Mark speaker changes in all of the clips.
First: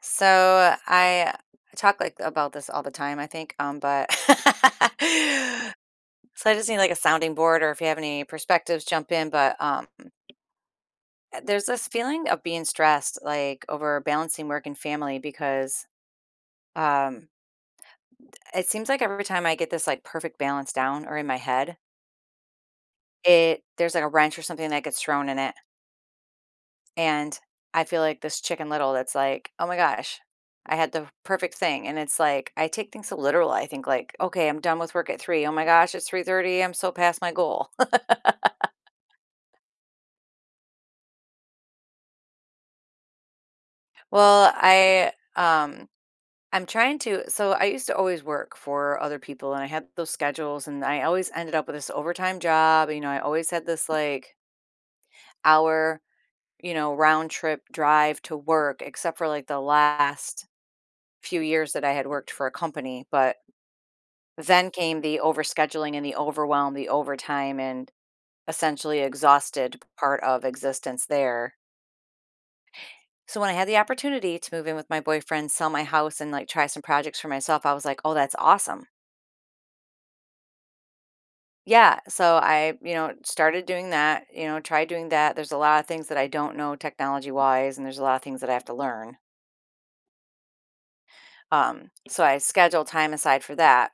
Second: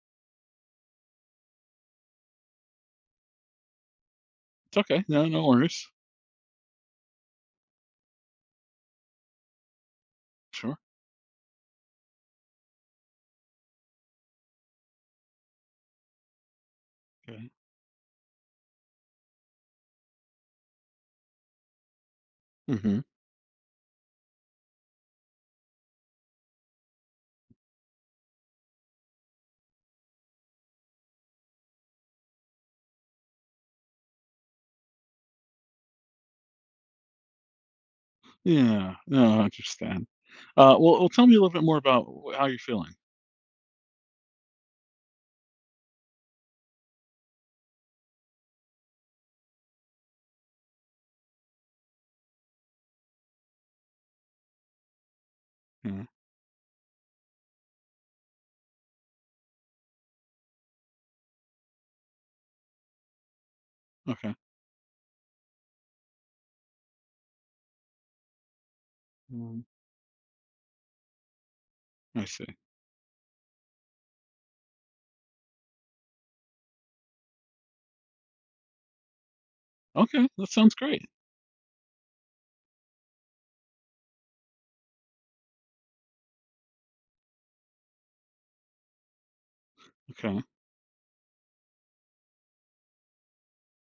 Speaker 1: So I talk like about this all the time, I think, but
Speaker 2: It's okay. No, no worries.
Speaker 1: so I just need like a sounding board, or if you have any perspectives, jump in. But
Speaker 2: Sure.
Speaker 1: there's this feeling of being stressed, like over balancing work and family, because um,
Speaker 2: Okay.
Speaker 1: it seems like every time I get this like perfect balance down or in my head,
Speaker 2: hmm
Speaker 1: it there's like a wrench or something that gets thrown in it. And I feel like this Chicken Little that's like, "Oh my gosh, I had the perfect thing." And it's like, I take things so literal. I think like, "Okay, I'm done with work at 3. Oh my gosh, it's 3:30. I'm so past my goal."
Speaker 2: Yeah. No, I understand. Well, tell me a little bit more about how you're feeling.
Speaker 1: Well, I'm trying to, so I used to always work for other people and I had those schedules and I always ended up with this overtime job. You know, I always had this like hour,
Speaker 2: Yeah.
Speaker 1: you know, round trip drive to work except for like the last few years that I had worked for a company. But
Speaker 2: Okay.
Speaker 1: then came the overscheduling and the overwhelm, the overtime, and essentially
Speaker 2: Mm,
Speaker 1: exhausted part of existence there.
Speaker 2: I see.
Speaker 1: So when I had the opportunity to move in with my boyfriend, sell my house and like try some projects for myself, I was like, "Oh, that's awesome."
Speaker 2: Okay. That sounds great.
Speaker 1: Yeah, so I, you know, started doing that, you know, tried doing that. There's a lot of things that I don't know technology-wise and there's a lot of things that I have to learn.
Speaker 2: Okay.
Speaker 1: So I schedule time aside for that.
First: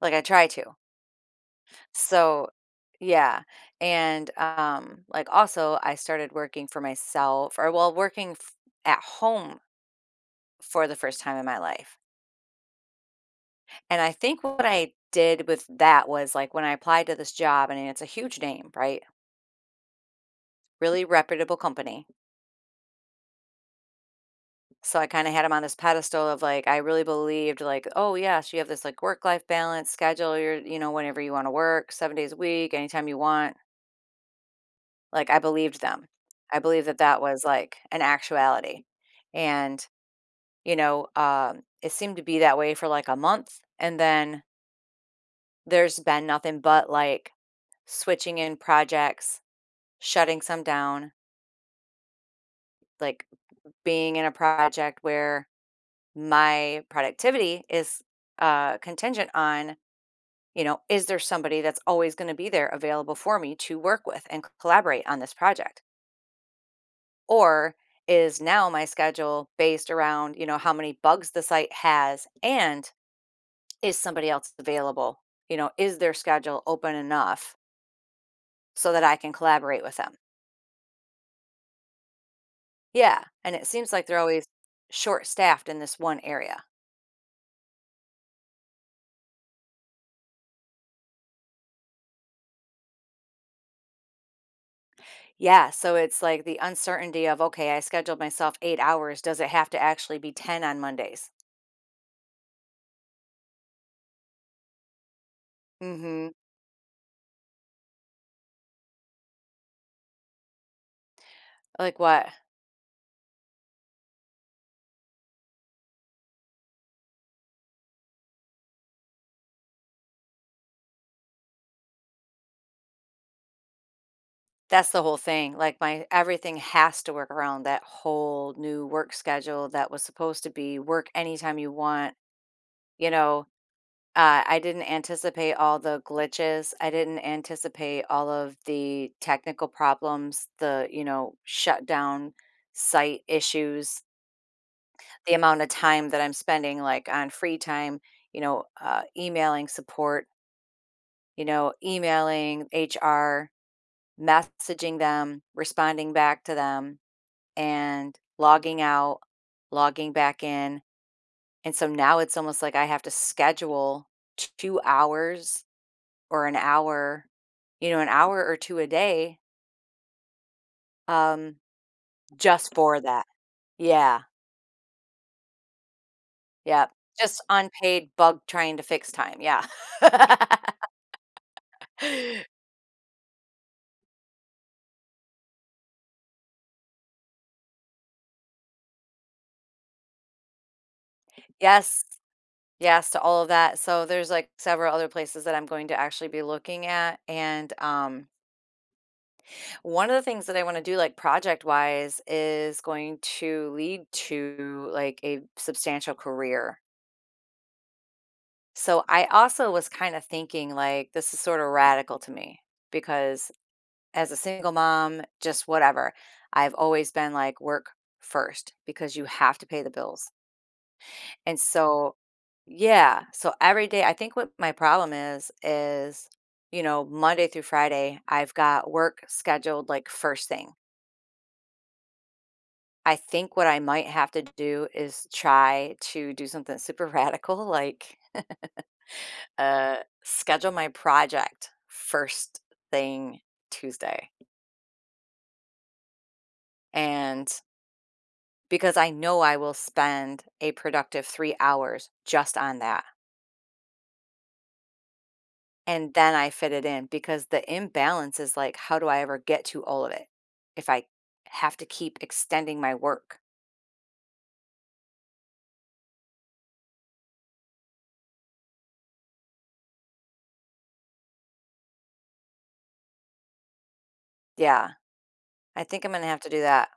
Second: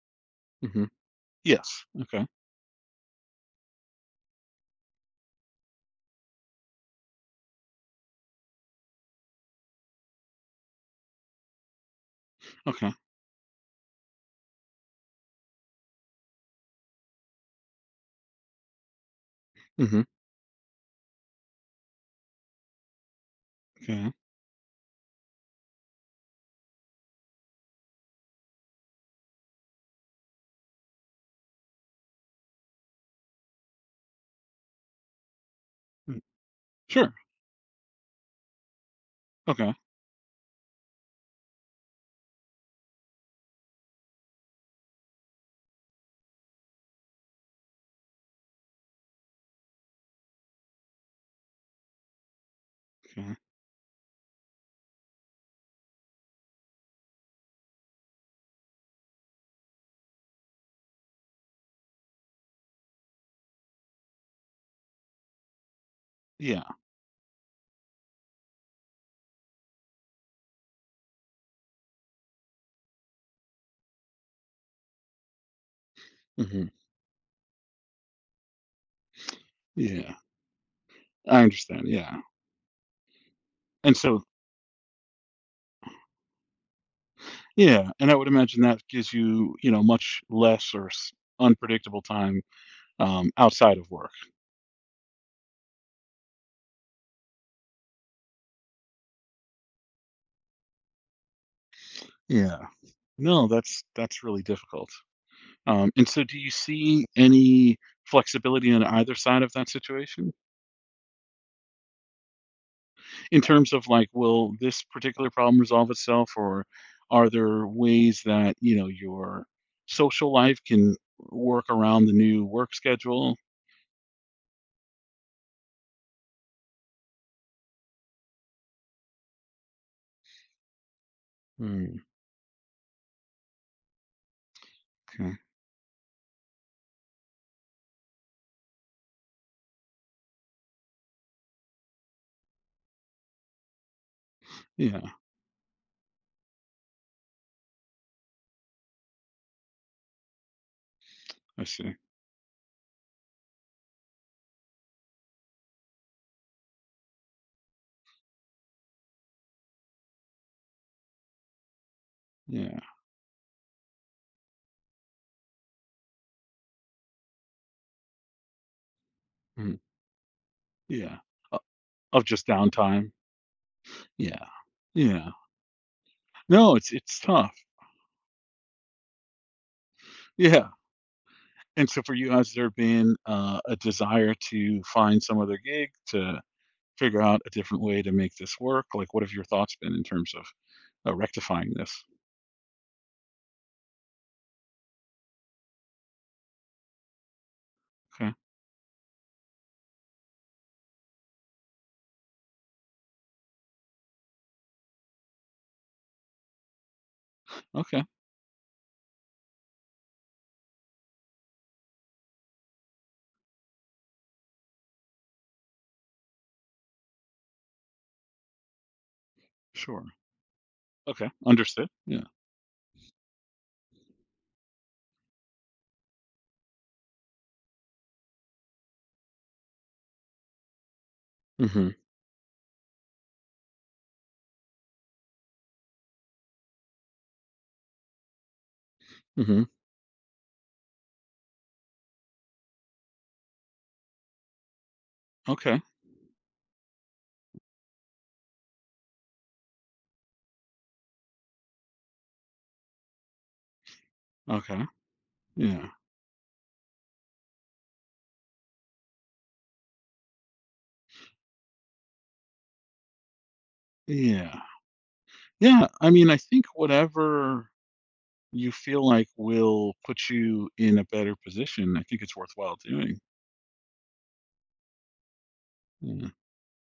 Speaker 1: Like I try to.
Speaker 2: hmm Yes. Okay.
Speaker 1: So, yeah, and like, also, I started working for myself, or, well, working f at home for the first time in my life,
Speaker 2: Okay.
Speaker 1: and I think what I did with that was, like, when I applied to this job, I mean, it's a huge name, right?
Speaker 2: hmm
Speaker 1: Really reputable company,
Speaker 2: Okay.
Speaker 1: so I kinda had him on this pedestal of, like, I really believed, like, "Oh, yes, you have this, like, work-life balance schedule, you're," you know, whenever you wanna work, 7 days a week, anytime you want. Like, I believed them.
Speaker 2: Mm.
Speaker 1: I believed that
Speaker 2: Sure.
Speaker 1: that was, like, an actuality,
Speaker 2: Okay.
Speaker 1: and, you know, it seemed to be that way for, like, a month, and then there's been nothing but, like, switching in projects, shutting some down, like,
Speaker 2: Okay.
Speaker 1: being in a project where my productivity is, contingent on, you know, is there somebody that's always gonna be there available for me to work with and collaborate on this project?
Speaker 2: Yeah.
Speaker 1: Or is now my schedule based around, you know, how many bugs the site has and is somebody else available? You know, is their schedule
Speaker 2: hmm
Speaker 1: open enough so that I can collaborate with them?
Speaker 2: Yeah. I understand. Yeah.
Speaker 1: Yeah. And it seems
Speaker 2: And
Speaker 1: like they're
Speaker 2: so,
Speaker 1: always short staffed in this one area.
Speaker 2: yeah. And I would imagine that gives you, you know, much less unpredictable time outside of work.
Speaker 1: Yeah. So it's like the uncertainty of, okay, I scheduled myself 8 hours. Does it have to actually be 10 on Mondays?
Speaker 2: Yeah. No, that's really difficult.
Speaker 1: Mm
Speaker 2: And so
Speaker 1: hmm.
Speaker 2: do you see any flexibility on either side of that situation
Speaker 1: Like what?
Speaker 2: in terms of, like, will this particular problem resolve itself, or are there ways that, you know, your social life can work around the new work schedule?
Speaker 1: That's the whole thing, like, my everything has to work around that whole new work schedule that was supposed to be work anytime you
Speaker 2: Hmm.
Speaker 1: want, you know? I didn't
Speaker 2: Okay.
Speaker 1: anticipate all the glitches, I didn't anticipate all of the technical problems, the, you know, shutdown site issues,
Speaker 2: Yeah,
Speaker 1: the amount of time that I'm spending, like, on free time, you know, emailing support, you
Speaker 2: I
Speaker 1: know,
Speaker 2: see.
Speaker 1: emailing HR, messaging them, responding back to them, and logging out, logging back in. And so now it's almost like
Speaker 2: Yeah.
Speaker 1: I have to schedule 2 hours or an hour, you know, an hour or 2 a day,
Speaker 2: Mm, yeah.
Speaker 1: um,
Speaker 2: O Of just
Speaker 1: just for
Speaker 2: downtime.
Speaker 1: that. Yeah,
Speaker 2: Yeah. Yeah. No,
Speaker 1: yep.
Speaker 2: it's
Speaker 1: Just
Speaker 2: tough.
Speaker 1: unpaid bug trying to fix time, yeah.
Speaker 2: Yeah. And so for you, has there been, a desire to find some other gig, to figure out a different way to make this work? Like, what have your thoughts been in terms of rectifying this?
Speaker 1: Yes, yes to all of that. So there's, like, several other places that I'm going to actually be looking at, and
Speaker 2: Okay.
Speaker 1: one of the things that I want to do, like project wise, is going to lead to like a substantial career.
Speaker 2: Okay.
Speaker 1: So I also was kind of thinking, like, this is sort of radical to me because as a single mom, just whatever, I've always been like, work first because you have to pay the
Speaker 2: Sure.
Speaker 1: bills.
Speaker 2: Okay.
Speaker 1: And
Speaker 2: Understood.
Speaker 1: so,
Speaker 2: Yeah.
Speaker 1: yeah. So every day, I think what my problem is, you know, Monday through Friday, I've got work scheduled like first thing.
Speaker 2: hmm
Speaker 1: I think what I might have to do is try to do something super radical, like,
Speaker 2: hmm
Speaker 1: uh, schedule my project first thing Tuesday,
Speaker 2: Okay.
Speaker 1: and because I know I will spend a productive 3 hours just on that.
Speaker 2: Okay. Yeah.
Speaker 1: And then I fit it in, because the imbalance is like, how do I ever get to all of it if I have to keep extending my work?
Speaker 2: Yeah. Yeah. I mean, I think whatever you feel like will put you in a better position, I think it's worthwhile doing.
Speaker 1: Yeah, I think I'm gonna
Speaker 2: Yeah.
Speaker 1: have to do that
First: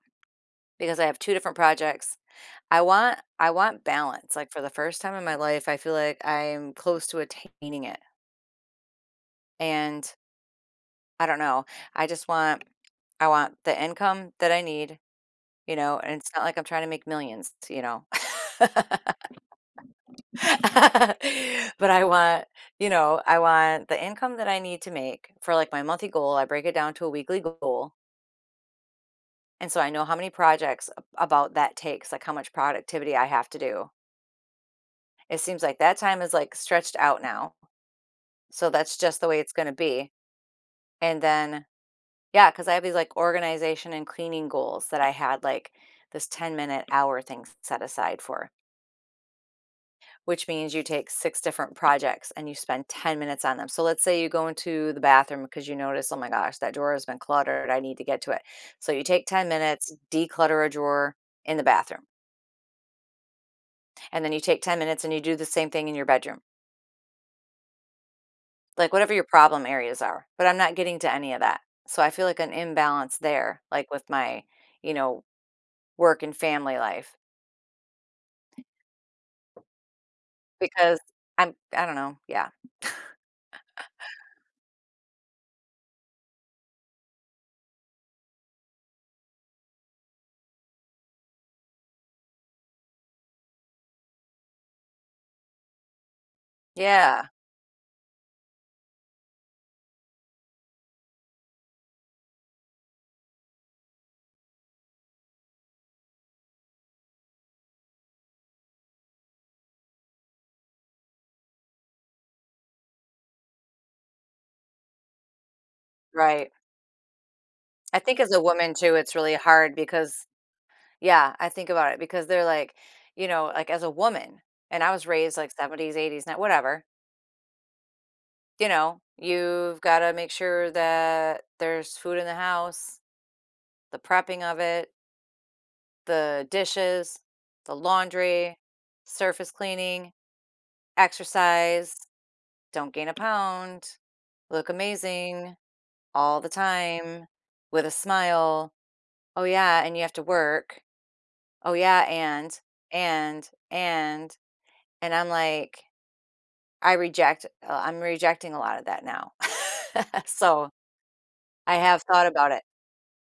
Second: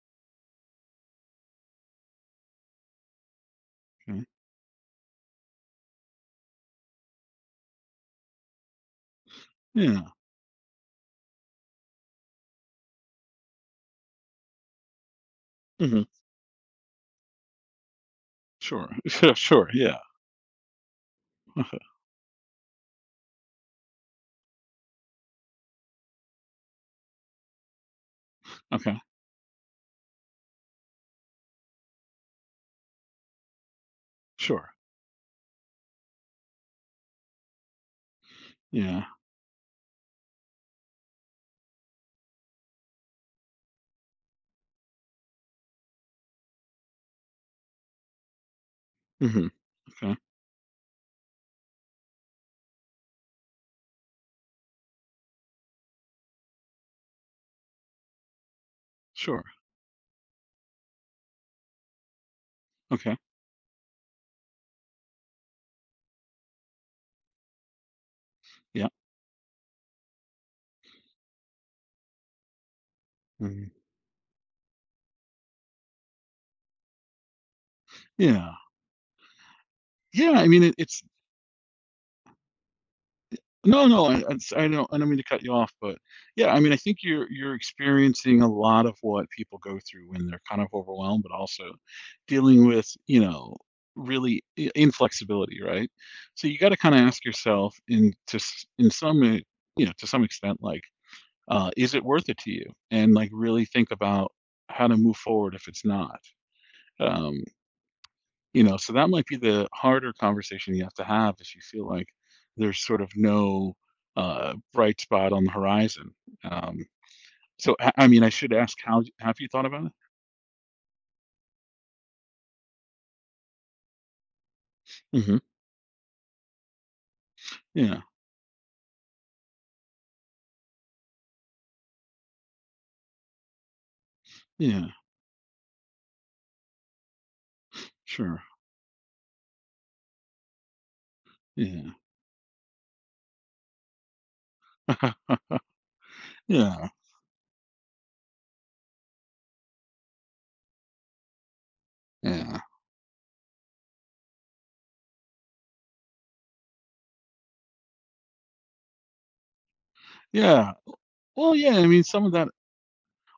Speaker 1: because I have two different projects. I want
Speaker 2: Okay.
Speaker 1: balance. Like for the first time in my life, I feel like I'm close to attaining it.
Speaker 2: Yeah.
Speaker 1: And I don't know. I just want I want the income that I need, you know,
Speaker 2: hmm
Speaker 1: and it's not like I'm trying to make millions, you know.
Speaker 2: Sure. Sure. Sure. Yeah.
Speaker 1: But I want, you know, I want the income that I need to make for like my monthly goal. I break it down to a weekly goal.
Speaker 2: Okay.
Speaker 1: And so I know how many projects about that takes, like how much productivity I have to do.
Speaker 2: Sure.
Speaker 1: It seems like that time is like stretched out now. So that's
Speaker 2: Yeah.
Speaker 1: just the way it's going to be. And then, yeah, because I have these, like, organization and cleaning goals that I had, like, this ten-minute hour thing set aside for,
Speaker 2: hmm Okay.
Speaker 1: which means you take 6 different projects and you spend 10 minutes on them. So let's say you go into the bathroom because you notice, "Oh my gosh, that drawer has been cluttered, I need to get to it." So you take
Speaker 2: Sure.
Speaker 1: 10 minutes, declutter a drawer in the bathroom,
Speaker 2: Okay.
Speaker 1: and then you take 10 minutes and you do the same thing in your bedroom,
Speaker 2: Yeah.
Speaker 1: like, whatever your problem areas are, but I'm not getting to any of that. So I feel like an imbalance there,
Speaker 2: Mhm.
Speaker 1: like, with my, you know, work and family life.
Speaker 2: Yeah. Yeah. I mean,
Speaker 1: Because
Speaker 2: it's—
Speaker 1: I'm I don't know, yeah.
Speaker 2: No, no, I it's— I don't mean to cut you off, but yeah, I mean, I think you're experiencing a lot of what people go through when they're kind of overwhelmed, but also dealing with, you know, really I inflexibility, right? So you gotta kinda ask
Speaker 1: Yeah,
Speaker 2: yourself in to s in some, you know, to some extent, like, "Is it worth it to you?" And, like, really think about how to move forward if it's not. Um you know, so that might be the harder conversation you have to have if you feel like there's sort of no, bright spot on the horizon.
Speaker 1: right.
Speaker 2: Um, so
Speaker 1: I
Speaker 2: I
Speaker 1: think
Speaker 2: mean, I
Speaker 1: as a
Speaker 2: should
Speaker 1: woman
Speaker 2: ask,
Speaker 1: too,
Speaker 2: how
Speaker 1: it's really
Speaker 2: have you thought
Speaker 1: hard
Speaker 2: about it?
Speaker 1: because, yeah, I think about it because they're like, you know, like as a woman, and I was raised
Speaker 2: Mhm.
Speaker 1: like 70s, 80s, now whatever,
Speaker 2: Yeah.
Speaker 1: you know, you've gotta make sure that there's food in the house, the prepping of
Speaker 2: Yeah.
Speaker 1: it, the dishes, the
Speaker 2: Sure.
Speaker 1: laundry, surface cleaning,
Speaker 2: Yeah.
Speaker 1: exercise. Don't gain a pound. Look amazing all the
Speaker 2: Yeah.
Speaker 1: time with a smile. Oh, yeah. And you have to work. Oh, yeah.
Speaker 2: Yeah.
Speaker 1: And, and, and I'm like, I'm rejecting a lot of that now. So
Speaker 2: Yeah. Well, yeah,
Speaker 1: I
Speaker 2: I
Speaker 1: have
Speaker 2: mean, some
Speaker 1: thought
Speaker 2: of that—
Speaker 1: about it.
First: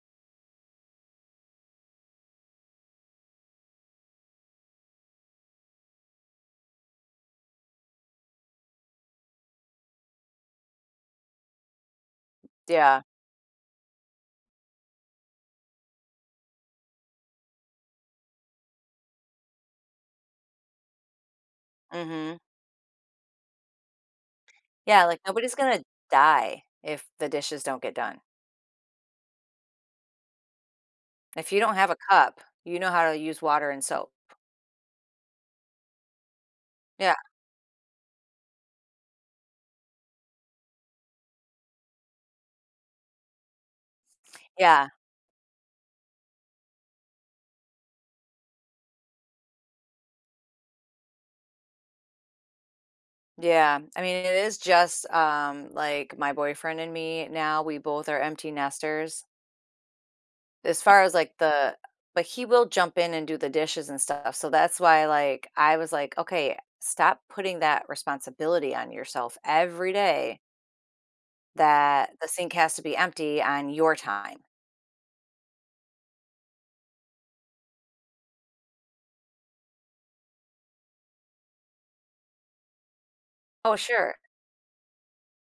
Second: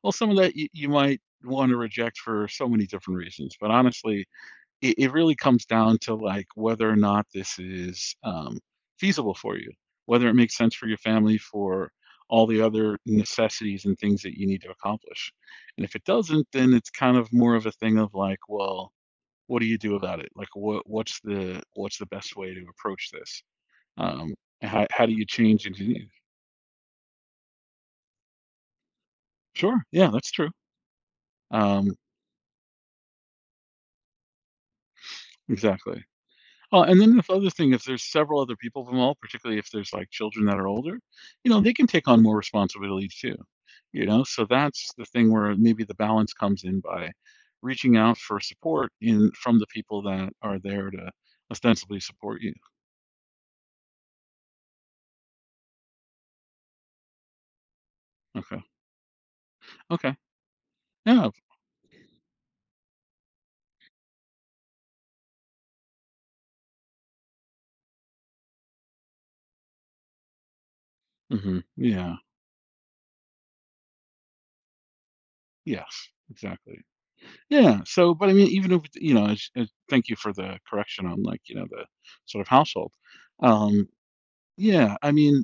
Speaker 2: well, some of that you might wanna reject for so many different reasons, but honestly, it really comes down to, like, whether or not this is feasible for you, whether it makes sense for your family, for all the other
Speaker 1: Yeah.
Speaker 2: necessities and things that you need to accomplish. And if it doesn't, then it's kind of more of a thing of, like, well, what do you do about it? Like, what's the best
Speaker 1: Hmm.
Speaker 2: way to approach this? Um, and how
Speaker 1: Yeah.
Speaker 2: do
Speaker 1: Like
Speaker 2: you
Speaker 1: nobody's
Speaker 2: change? And
Speaker 1: going
Speaker 2: do
Speaker 1: to
Speaker 2: you—
Speaker 1: die if the dishes don't get done.
Speaker 2: Sure, yeah, that's true.
Speaker 1: If you don't have
Speaker 2: Um,
Speaker 1: a cup, you know how to use water and soap.
Speaker 2: exactly. Well, and
Speaker 1: Yeah.
Speaker 2: then the other thing, if there's several other people involved, particularly if there's, like, children that are older, you know, they can take on more responsibility too. You know, so
Speaker 1: Yeah.
Speaker 2: that's the thing where maybe the balance comes in by reaching out for support in from the people that are there to ostensibly support you.
Speaker 1: Yeah, I mean, it is just, like, my boyfriend and me now, we both are empty
Speaker 2: Okay.
Speaker 1: nesters.
Speaker 2: Okay.
Speaker 1: As far as,
Speaker 2: Yeah.
Speaker 1: like, the, but he will jump in and do the dishes and stuff, so that's why, like, I was like, "Okay, stop putting that responsibility on yourself every day that
Speaker 2: Yeah.
Speaker 1: the sink has to be empty on your time."
Speaker 2: Yes. Exactly. Yeah. So, but I mean, even if, you know, thank you for the correction on, like, you know, the sort of household.
Speaker 1: Oh,
Speaker 2: Um,
Speaker 1: sure.
Speaker 2: Yeah, I mean,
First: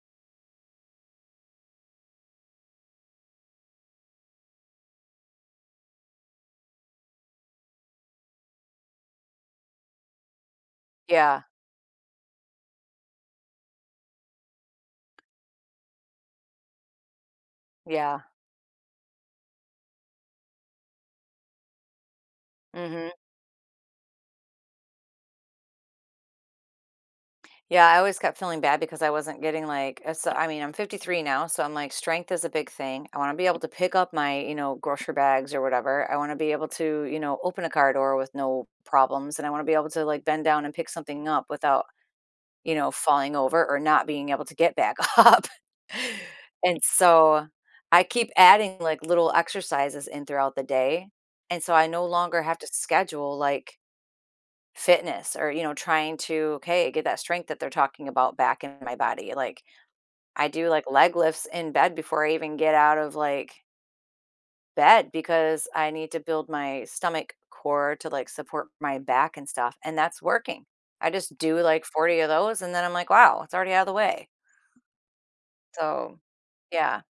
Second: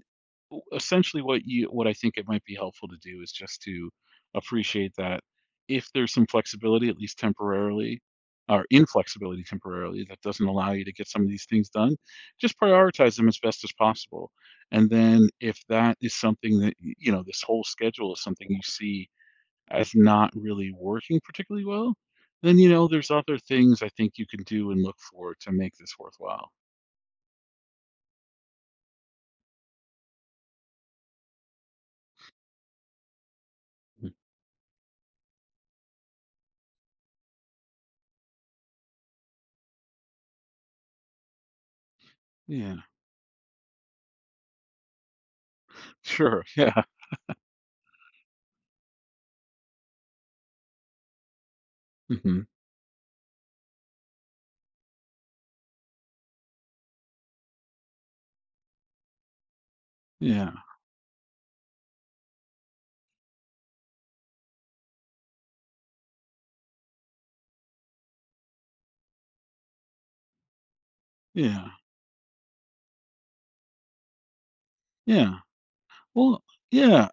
Speaker 2: w essentially what I think it might be helpful to do is just to appreciate that if there's some flexibility, at least temporarily, or inflexibility temporarily, that doesn't allow you to get some of
Speaker 1: Yeah,
Speaker 2: these things done, just prioritize them as best as possible. And then if that is something that, y you know, this whole schedule
Speaker 1: yeah,
Speaker 2: is something you see as not really working particularly well, then, you know,
Speaker 1: mhm.
Speaker 2: there's other things I think you can do and look for to make this worthwhile.
Speaker 1: Yeah, I always kept feeling bad because I wasn't getting like, I mean, I'm 53 now, so I'm like, strength is a big thing. I want to be able to pick
Speaker 2: Mm.
Speaker 1: up my, you know, grocery bags or whatever. I want to be able to, you know, open a car door with no problems. And I want to be able to like bend down and pick something up without, you
Speaker 2: Yeah.
Speaker 1: know, falling over or not being able to get back up.
Speaker 2: Sure,
Speaker 1: And
Speaker 2: yeah.
Speaker 1: so I keep adding like little exercises in throughout the day. And so I no longer have to schedule like fitness or you know trying to, okay, get that strength that they're talking about back in my body. Like, I
Speaker 2: Yeah,
Speaker 1: do like leg lifts in bed before I even get out of like bed, because I need to build my stomach core to like support my back and stuff, and that's working. I just do
Speaker 2: yeah,
Speaker 1: like 40 of those and then I'm like, wow, it's already out of the way.
Speaker 2: yeah.
Speaker 1: So
Speaker 2: Well,
Speaker 1: yeah,
Speaker 2: yeah.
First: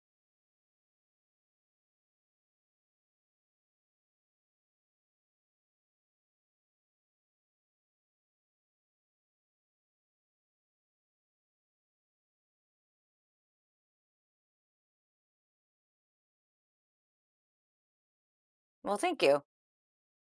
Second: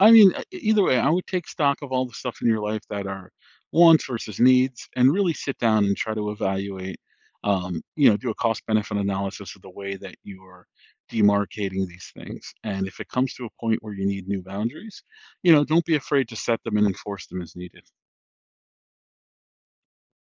Speaker 2: I mean, either way, I would take stock of all the stuff in your life that are wants versus needs, and really sit down and try to evaluate. You know, do a cost benefit analysis of the way that you are demarcating these things. And if it comes to a point where you need new boundaries, you know, don't be afraid to set them and enforce them as needed.
Speaker 1: well thank you.